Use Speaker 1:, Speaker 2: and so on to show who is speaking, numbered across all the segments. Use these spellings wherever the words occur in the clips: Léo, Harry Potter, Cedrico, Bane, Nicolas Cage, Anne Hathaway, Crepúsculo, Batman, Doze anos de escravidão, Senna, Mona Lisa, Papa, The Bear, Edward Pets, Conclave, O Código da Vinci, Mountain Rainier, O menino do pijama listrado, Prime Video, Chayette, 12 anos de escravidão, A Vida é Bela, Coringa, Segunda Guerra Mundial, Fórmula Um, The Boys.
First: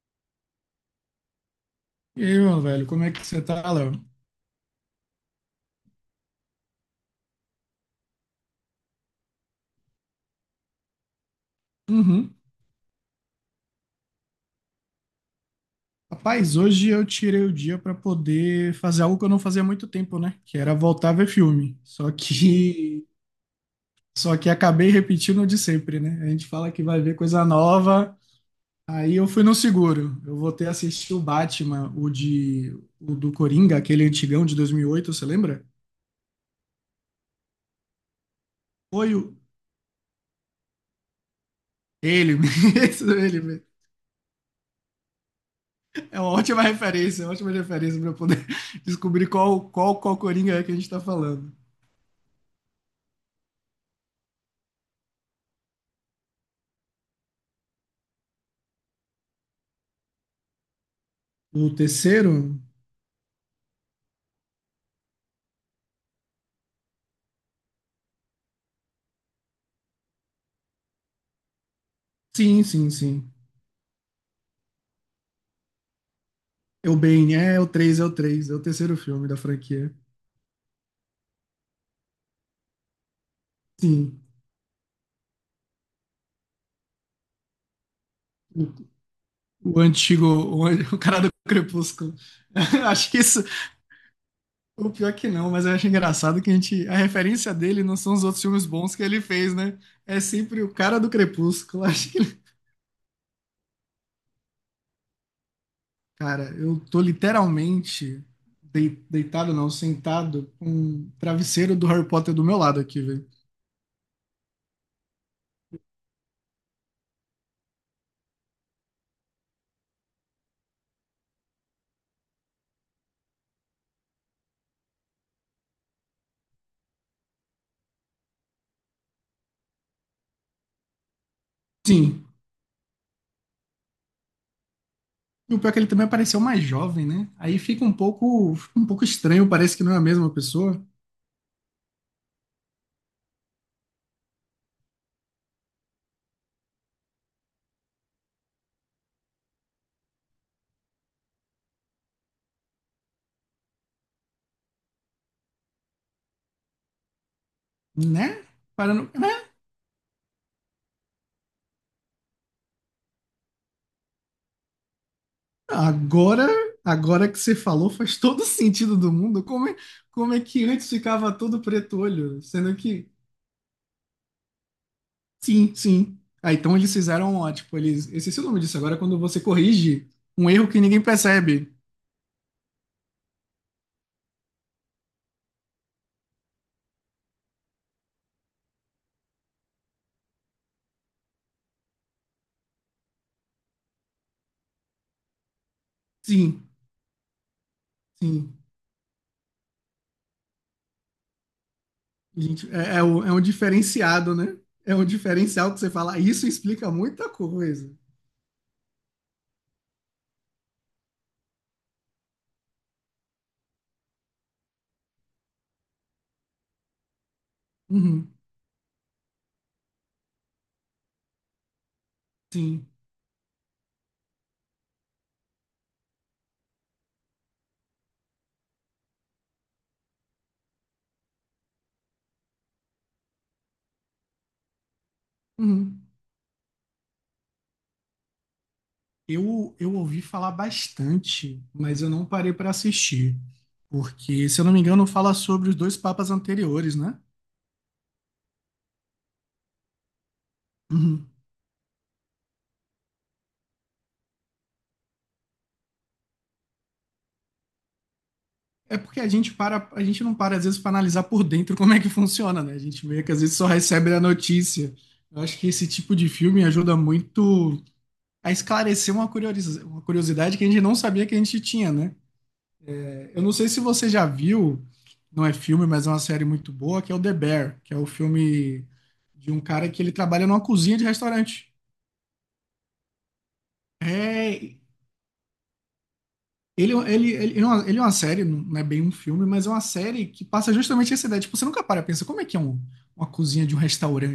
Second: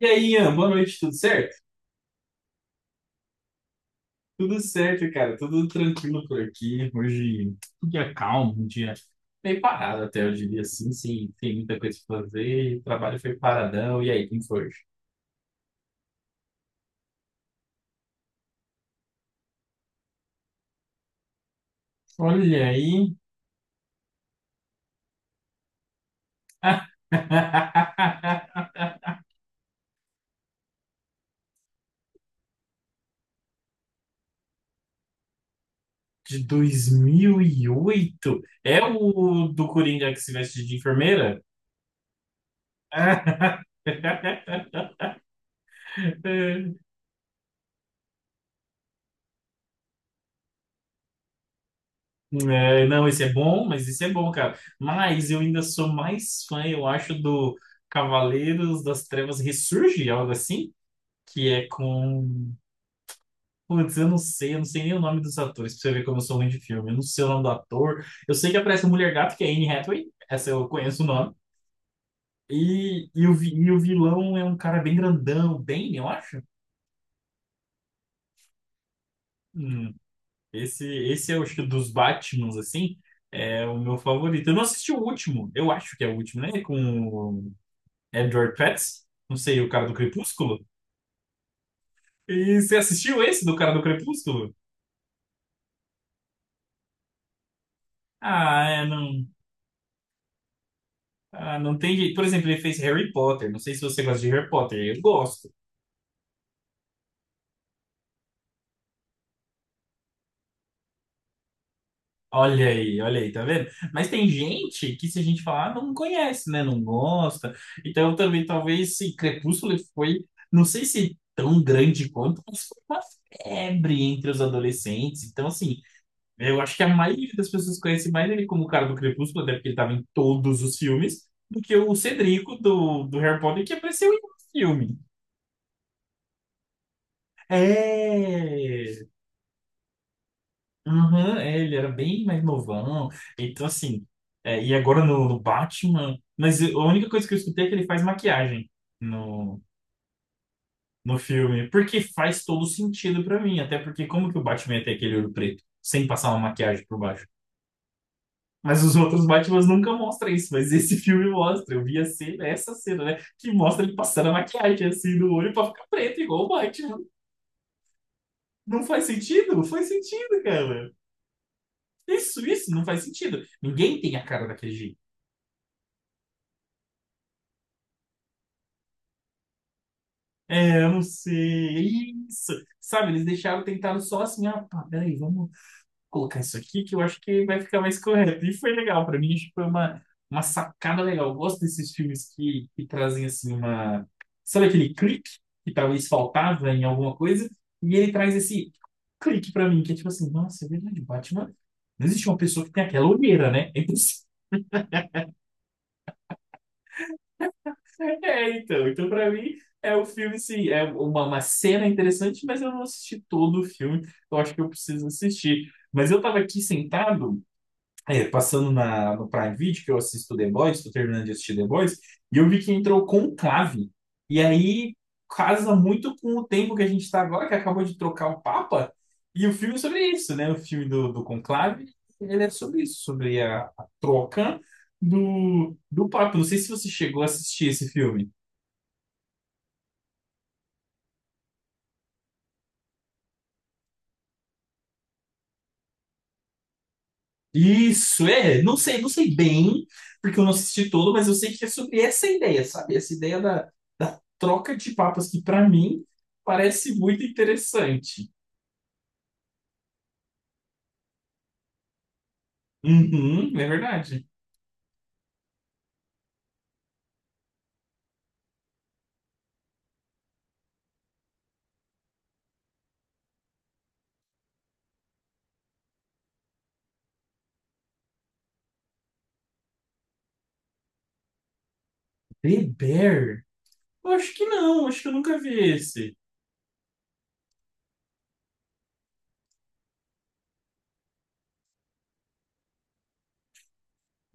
Speaker 1: E aí, Ian, boa noite, tudo certo?
Speaker 2: E aí, meu velho, como é que você tá, Léo?
Speaker 1: Tudo certo, cara, tudo tranquilo por aqui. Hoje, um dia calmo, um dia meio parado até, eu diria assim, sim, tem muita coisa pra
Speaker 2: Uhum.
Speaker 1: fazer, o trabalho foi paradão. E aí, quem foi hoje?
Speaker 2: Rapaz, hoje eu tirei o dia pra poder fazer algo que eu não fazia há muito tempo, né? Que era voltar a ver filme. Só
Speaker 1: Olha
Speaker 2: que
Speaker 1: aí.
Speaker 2: só que acabei repetindo o de sempre, né? A gente fala que vai ver coisa nova, aí eu fui no seguro. Eu voltei a assistir o Batman, o do Coringa, aquele antigão de 2008, você lembra?
Speaker 1: De 2008. É
Speaker 2: Foi o
Speaker 1: o do Coringa que se veste de enfermeira?
Speaker 2: ele mesmo, ele mesmo. É uma ótima referência, é uma ótima referência pra eu poder descobrir qual Coringa é que a gente tá falando.
Speaker 1: É, não, esse é bom, mas esse é bom, cara. Mas eu ainda sou mais fã, eu acho, do Cavaleiros das Trevas Ressurge, algo assim, que é
Speaker 2: O
Speaker 1: com.
Speaker 2: terceiro?
Speaker 1: Putz, eu não sei nem o nome dos atores, pra você ver como eu sou ruim de filme. Eu não sei o nome do ator. Eu sei que aparece a Mulher Gato, que é Anne Hathaway, essa eu conheço o nome.
Speaker 2: Sim, sim,
Speaker 1: E, e, o,
Speaker 2: sim.
Speaker 1: vi- e o vilão é um cara bem grandão, bem, eu acho.
Speaker 2: É o Bane, é o 3 é o 3 é o terceiro filme da franquia.
Speaker 1: Hum, esse é, eu acho que dos Batmans, assim. É o meu
Speaker 2: Sim.
Speaker 1: favorito. Eu não assisti o último, eu acho que é o último, né? Com Edward
Speaker 2: O,
Speaker 1: Pets, não sei, o
Speaker 2: o
Speaker 1: cara do
Speaker 2: antigo,
Speaker 1: Crepúsculo.
Speaker 2: o cara do Crepúsculo.
Speaker 1: E você
Speaker 2: Acho que
Speaker 1: assistiu
Speaker 2: isso,
Speaker 1: esse do cara do Crepúsculo?
Speaker 2: o pior que não, mas eu acho engraçado que a gente, a referência dele não são os outros filmes
Speaker 1: Ah, é,
Speaker 2: bons que ele
Speaker 1: não.
Speaker 2: fez, né? É sempre o cara do
Speaker 1: Ah, não
Speaker 2: Crepúsculo.
Speaker 1: tem
Speaker 2: Acho
Speaker 1: jeito.
Speaker 2: que,
Speaker 1: Por exemplo, ele fez Harry Potter. Não sei se você gosta de Harry Potter. Eu gosto.
Speaker 2: cara, eu tô literalmente deitado, não, sentado com um travesseiro do Harry Potter do meu lado aqui,
Speaker 1: Olha
Speaker 2: velho.
Speaker 1: aí, tá vendo? Mas tem gente que, se a gente falar, não conhece, né? Não gosta. Então, também, talvez, se Crepúsculo foi, não sei se tão grande quanto, mas foi uma febre entre os adolescentes. Então, assim, eu acho que a maioria das pessoas conhece mais ele como o cara do Crepúsculo, até porque ele estava em todos os filmes, do que o
Speaker 2: Sim,
Speaker 1: Cedrico do Harry Potter, que apareceu em um filme.
Speaker 2: e o pior é que ele também apareceu mais jovem, né? Aí fica um pouco
Speaker 1: É!
Speaker 2: estranho, parece que não é a mesma pessoa,
Speaker 1: Aham, é, ele era bem mais novão. Então, assim, é, e agora no, no Batman. Mas a única coisa que eu escutei é que ele faz maquiagem no, no filme, porque faz todo sentido pra mim, até porque como que o Batman ia ter aquele olho preto sem passar uma maquiagem por baixo?
Speaker 2: né?
Speaker 1: Mas os
Speaker 2: Parando...
Speaker 1: outros
Speaker 2: É,
Speaker 1: Batmans nunca mostram isso, mas esse filme mostra. Eu vi a cena, essa cena, né? Que mostra ele passando a maquiagem assim no olho pra ficar preto, igual
Speaker 2: agora,
Speaker 1: o Batman.
Speaker 2: agora que você falou, faz todo
Speaker 1: Não
Speaker 2: sentido
Speaker 1: faz
Speaker 2: do mundo.
Speaker 1: sentido? Não faz
Speaker 2: Como é
Speaker 1: sentido,
Speaker 2: que antes
Speaker 1: cara.
Speaker 2: ficava todo preto olho?
Speaker 1: Isso,
Speaker 2: Sendo
Speaker 1: não faz
Speaker 2: que,
Speaker 1: sentido. Ninguém tem a cara daquele jeito.
Speaker 2: sim, sim. Ah, então eles fizeram, ó, tipo, eles... Eu esqueci o nome disso agora, é quando você corrige um erro que
Speaker 1: É, eu
Speaker 2: ninguém
Speaker 1: não
Speaker 2: percebe.
Speaker 1: sei. É isso. Sabe, eles deixaram, tentaram só assim, ah, pá, peraí, vamos colocar isso aqui que eu acho que vai ficar mais correto. E foi legal, pra mim, acho que foi uma sacada legal. Eu gosto desses filmes que trazem, assim, uma... Sabe aquele clique que talvez
Speaker 2: Sim,
Speaker 1: faltava em alguma coisa? E ele traz
Speaker 2: sim.
Speaker 1: esse clique pra mim, que é tipo assim, nossa, é verdade, Batman... Não existe uma pessoa
Speaker 2: Gente,
Speaker 1: que tem aquela
Speaker 2: é um
Speaker 1: olheira, né? É impossível.
Speaker 2: diferenciado, né? É um diferencial que você fala, "Ah, isso explica muita coisa.
Speaker 1: É, então. Então, pra mim, é um filme, sim, é uma cena interessante, mas eu não assisti todo o filme. Eu acho que eu preciso assistir. Mas eu tava aqui sentado, é,
Speaker 2: Uhum,
Speaker 1: passando na, no Prime Video, que eu assisto The Boys, tô terminando de assistir The Boys, e eu vi que
Speaker 2: sim.
Speaker 1: entrou Conclave. E aí casa muito com o tempo que a gente tá agora, que acabou de trocar o Papa, e o filme é sobre isso, né? O filme do, do Conclave, ele é sobre isso, sobre a troca do,
Speaker 2: Uhum.
Speaker 1: do Papa. Não sei se você chegou a assistir esse filme.
Speaker 2: Eu ouvi falar bastante, mas eu não parei para assistir. Porque, se eu não me engano, fala sobre os dois papas anteriores, né?
Speaker 1: Isso, é, não sei, não sei bem, porque eu não assisti todo, mas
Speaker 2: Uhum.
Speaker 1: eu sei que é sobre essa ideia, sabe? Essa ideia da, da troca de papas, que pra mim parece muito interessante.
Speaker 2: É porque a gente para, a gente não para às vezes para analisar por dentro como é que funciona, né? A gente meio que às vezes
Speaker 1: Uhum, é
Speaker 2: só recebe a
Speaker 1: verdade.
Speaker 2: notícia. Eu acho que esse tipo de filme ajuda muito a esclarecer uma uma curiosidade que a gente não sabia que a gente tinha, né? Eu não sei se você já viu, não é filme, mas é uma série muito boa, que é o The Bear, que é o filme de um cara que ele trabalha numa cozinha de restaurante.
Speaker 1: The Bear? Eu acho que
Speaker 2: É,
Speaker 1: não, acho que eu nunca vi esse.
Speaker 2: ele é uma série, não é bem um filme, mas é uma série que passa justamente essa ideia. Tipo, você nunca para e pensa, como é que é uma cozinha de um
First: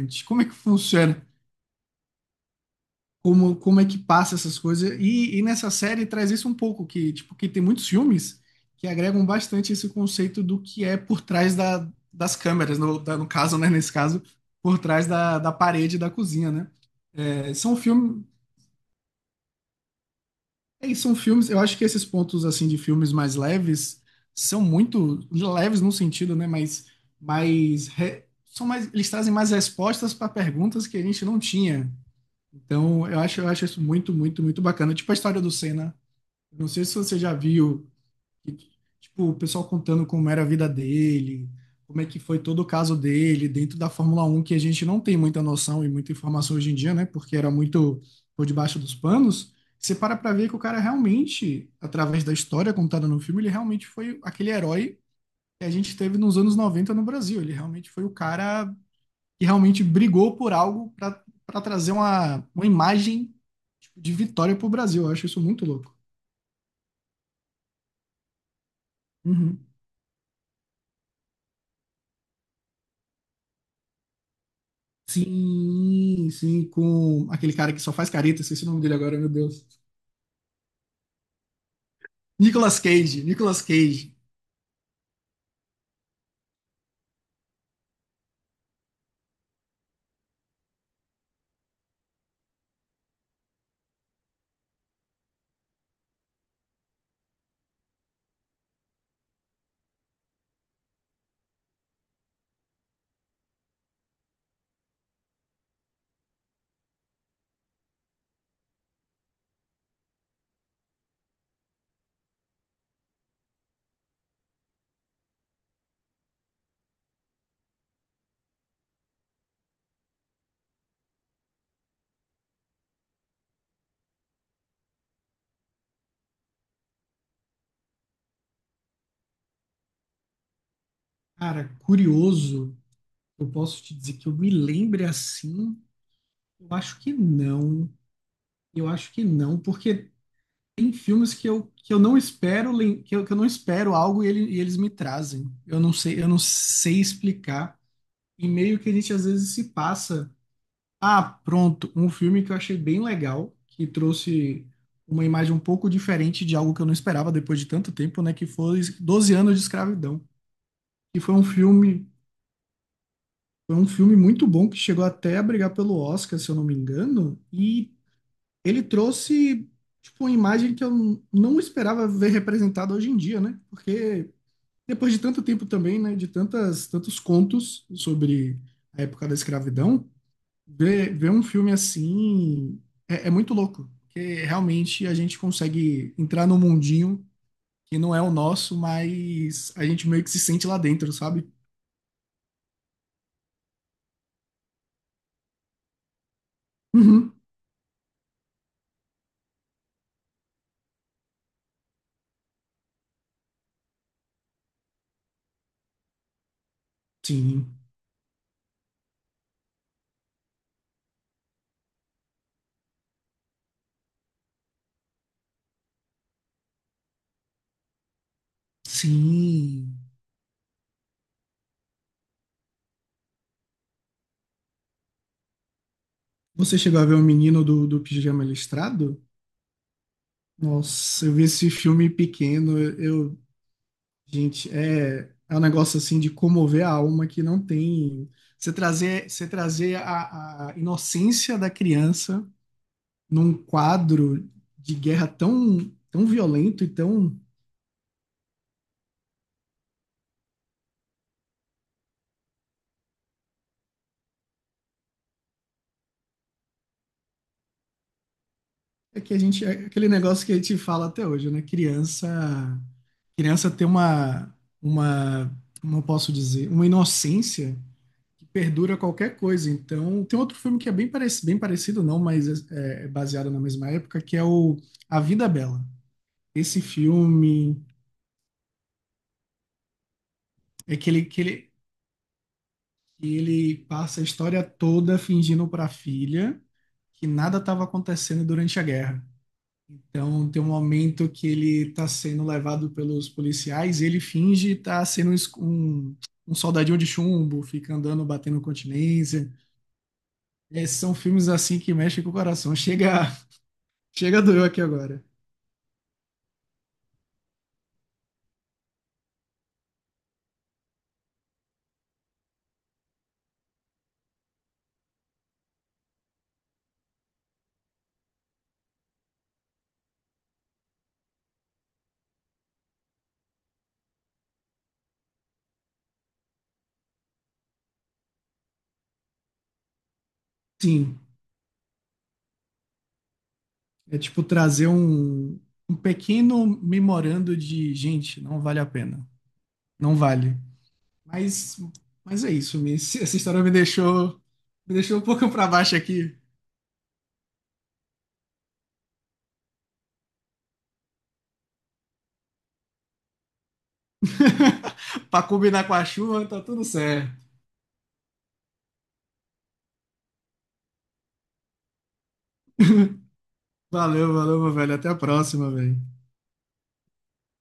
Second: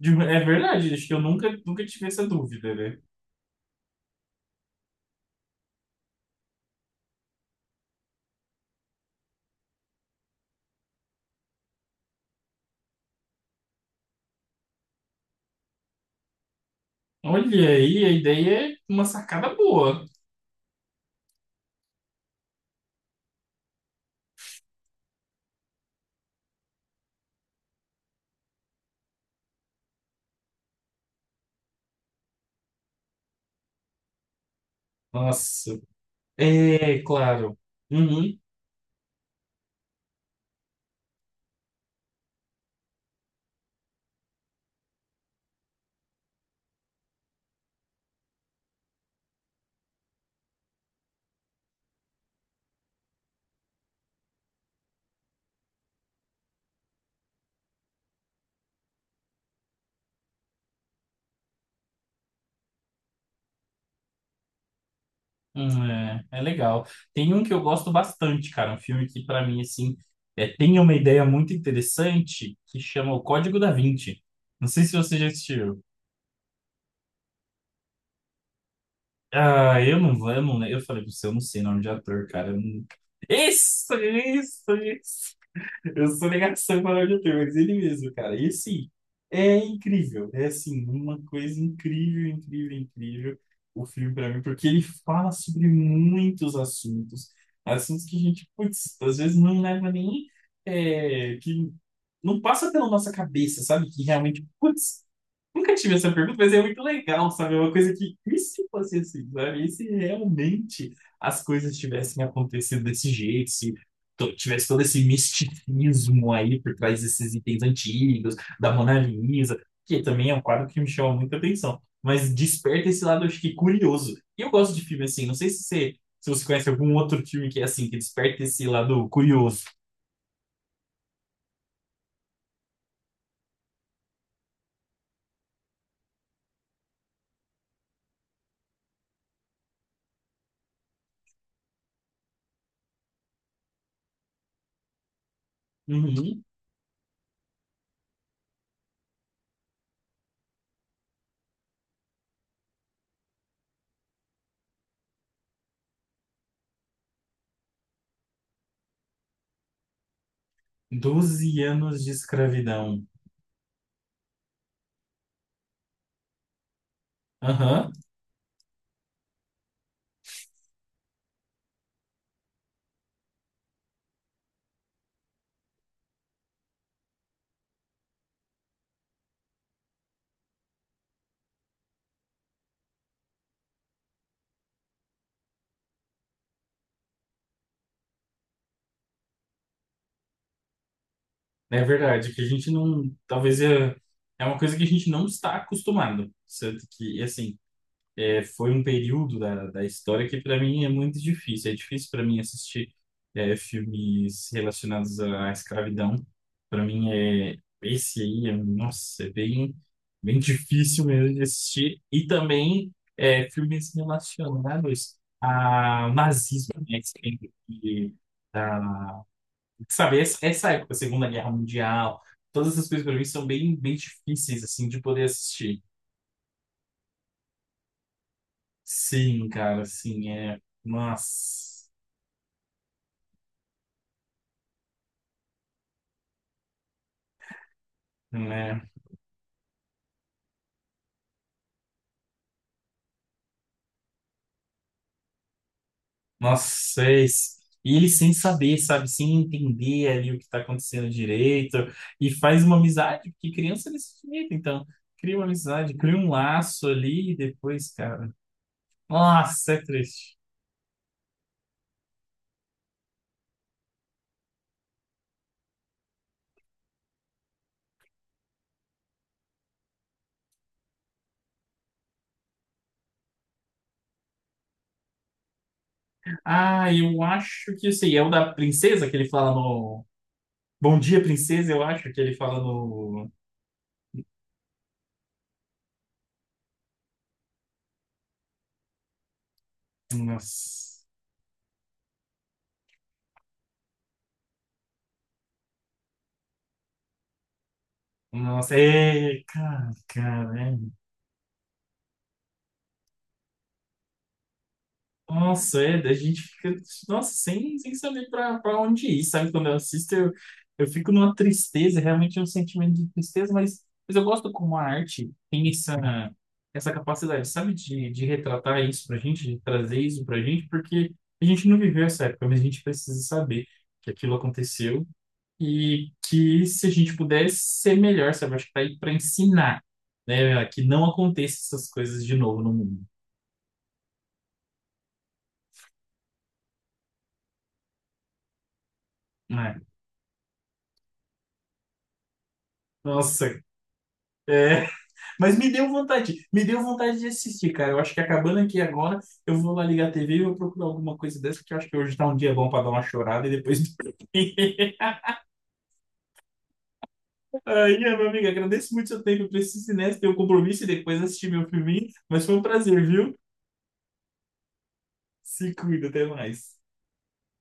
Speaker 1: De- é
Speaker 2: Como é que
Speaker 1: verdade, acho que eu
Speaker 2: funciona?
Speaker 1: nunca, nunca tive essa dúvida, né?
Speaker 2: Como, como é que passa essas coisas. E nessa série traz isso um pouco, que, tipo, que tem muitos filmes que agregam bastante esse conceito do que é por trás da, das câmeras, no caso, né, nesse caso, por trás da, da parede da cozinha, né? É,
Speaker 1: Olha
Speaker 2: são
Speaker 1: aí, a
Speaker 2: filmes,
Speaker 1: ideia é uma sacada boa.
Speaker 2: é, são filmes, eu acho que esses pontos, assim, de filmes mais leves são muito leves no sentido, né, mas mais... São mais, eles trazem mais respostas para perguntas que a gente não tinha. Então, eu acho isso muito, muito, muito bacana. Tipo a história do
Speaker 1: Nossa,
Speaker 2: Senna. Não sei se
Speaker 1: é
Speaker 2: você já
Speaker 1: claro.
Speaker 2: viu,
Speaker 1: Uhum.
Speaker 2: tipo, o pessoal contando como era a vida dele, como é que foi todo o caso dele dentro da Fórmula Um que a gente não tem muita noção e muita informação hoje em dia, né? Porque era muito por debaixo dos panos. Você para pra ver que o cara realmente, através da história contada no filme, ele realmente foi aquele herói que a gente teve nos anos 90 no Brasil. Ele realmente foi o cara que realmente brigou por algo para trazer uma imagem, tipo, de vitória pro Brasil. Eu acho isso muito louco.
Speaker 1: É, é legal. Tem um que eu gosto bastante, cara. Um filme que, pra mim,
Speaker 2: Uhum.
Speaker 1: assim, é, tem uma ideia muito interessante que chama O Código da Vinci. Não sei se você já assistiu.
Speaker 2: Sim, sim, com aquele cara que só faz careta, esqueci o nome dele agora, meu Deus.
Speaker 1: Ah, eu não vou, eu não, eu falei pra você, eu não sei nome de ator, cara. Eu
Speaker 2: Nicolas
Speaker 1: não-
Speaker 2: Cage, Nicolas
Speaker 1: isso,
Speaker 2: Cage.
Speaker 1: isso, isso. Eu sou negação para o auditor, mas ele mesmo, cara. E assim, é incrível. É assim, uma coisa incrível, incrível, incrível o filme para mim, porque ele fala sobre muitos assuntos. Assuntos que a gente, putz, às vezes não leva nem. É, que não passa pela nossa cabeça, sabe? Que realmente, putz, nunca tive essa pergunta, mas é muito legal, sabe? É uma coisa que, e se fosse assim, sabe? E se realmente as coisas tivessem acontecido desse jeito, se tivesse todo esse misticismo aí por trás desses itens antigos, da Mona Lisa, que também é um quadro que me chama muita atenção, mas desperta esse lado, acho que curioso. E eu gosto de filme assim, não sei se você, se você conhece algum outro filme que é assim, que desperta esse lado curioso.
Speaker 2: Cara, curioso, eu posso te dizer que eu me lembre assim? Eu acho que não. Eu acho que não, porque tem filmes que eu não espero, que eu não espero algo e, e eles me trazem. Eu não
Speaker 1: Uhum.
Speaker 2: sei explicar. E meio que a gente às vezes se passa. Ah, pronto. Um filme que eu achei bem legal, que trouxe uma imagem um pouco diferente de algo que eu não esperava depois de tanto tempo, né? Que foi doze anos de escravidão. E
Speaker 1: 12 anos de escravidão.
Speaker 2: foi um filme muito bom que chegou até a brigar pelo Oscar, se eu não me engano, e
Speaker 1: Aham.
Speaker 2: ele trouxe tipo uma imagem que eu não esperava ver representada hoje em dia, né? Porque depois de tanto tempo também, né, de tantas tantos contos sobre a época da escravidão, ver, ver um filme assim é, é muito louco, porque realmente a gente consegue entrar num mundinho que não é o nosso, mas a gente meio que se sente lá dentro, sabe?
Speaker 1: É verdade, que a gente não. Talvez é, é uma coisa que a gente não está acostumado. Tanto que,
Speaker 2: Uhum.
Speaker 1: assim, é, foi um período da, da história que, para mim, é muito difícil. É difícil para mim assistir é, filmes relacionados à escravidão. Para mim, é,
Speaker 2: Sim,
Speaker 1: esse aí, é, nossa, é bem, bem difícil mesmo de assistir. E também é, filmes relacionados ao nazismo, né? Que tem- que- da,
Speaker 2: sim.
Speaker 1: sabe, essa época, Segunda Guerra Mundial, todas essas coisas pra mim são bem, bem difíceis, assim, de poder assistir.
Speaker 2: Você chegou a ver o menino do, do pijama listrado?
Speaker 1: Sim, cara, assim, é.
Speaker 2: Nossa, eu vi esse
Speaker 1: Nossa,
Speaker 2: filme pequeno, eu, gente, é, é um negócio assim de comover a alma que não tem.
Speaker 1: né?
Speaker 2: Você trazer a inocência da criança num quadro de guerra tão, tão
Speaker 1: Nossa,
Speaker 2: violento e tão.
Speaker 1: vocês. E ele sem saber, sabe? Sem entender ali o que tá acontecendo direito. E faz uma amizade, porque criança é desse jeito, então. Cria uma amizade, cria um laço ali e depois, cara.
Speaker 2: É que a gente.
Speaker 1: Nossa, é
Speaker 2: É aquele
Speaker 1: triste.
Speaker 2: negócio que a gente fala até hoje, né? Criança. Criança tem uma. Uma. Como eu posso dizer? Uma inocência que perdura qualquer coisa. Então, tem outro filme que é bem parecido não, mas é, é baseado na mesma época, que é o A Vida é Bela. Esse
Speaker 1: Ah, eu acho
Speaker 2: filme
Speaker 1: que eu sei. É o da princesa que ele fala no.
Speaker 2: é
Speaker 1: Bom
Speaker 2: que
Speaker 1: dia,
Speaker 2: ele, que
Speaker 1: princesa,
Speaker 2: ele,
Speaker 1: eu acho que ele fala
Speaker 2: que
Speaker 1: no.
Speaker 2: ele passa a história toda fingindo para a filha que nada estava acontecendo durante a guerra. Então, tem um
Speaker 1: Nossa,
Speaker 2: momento que ele está sendo levado pelos policiais e ele finge estar sendo um, um soldadinho de chumbo, fica andando, batendo
Speaker 1: nossa, é.
Speaker 2: continência.
Speaker 1: Cara, cara, é.
Speaker 2: É, são filmes assim que mexem com o coração. Chega, chega doeu aqui agora.
Speaker 1: Nossa, é, a gente fica, nossa, sem, sem saber pra, pra onde ir, sabe? Quando eu assisto, eu fico numa tristeza, realmente é um sentimento de tristeza, mas eu gosto como a arte tem essa, essa capacidade, sabe, de retratar isso pra gente, de trazer isso pra gente, porque a gente não viveu essa época, mas a gente precisa saber que aquilo aconteceu e que se a gente pudesse ser melhor, sabe? Acho que tá aí para ensinar, né? Que não
Speaker 2: Sim,
Speaker 1: aconteça essas coisas de novo no mundo,
Speaker 2: é tipo trazer um, um pequeno memorando de, gente, não vale a pena.
Speaker 1: né?
Speaker 2: Não vale. Mas, mas é isso, essa
Speaker 1: Nossa,
Speaker 2: história
Speaker 1: é,
Speaker 2: me deixou um pouco
Speaker 1: mas
Speaker 2: para baixo aqui.
Speaker 1: me deu vontade de assistir, cara. Eu acho que acabando aqui agora, eu vou lá ligar a TV e vou procurar alguma coisa dessa, porque eu acho que hoje tá um dia bom para dar uma chorada e depois dormir.
Speaker 2: Para combinar com a chuva, tá tudo certo.
Speaker 1: Ai, é, meu amigo, agradeço muito o seu tempo. Eu preciso ir nessa, ter um compromisso e depois assistir meu filminho, mas foi um prazer, viu?
Speaker 2: Valeu, valeu, meu velho. Até a próxima,
Speaker 1: Se
Speaker 2: velho.
Speaker 1: cuida, até mais.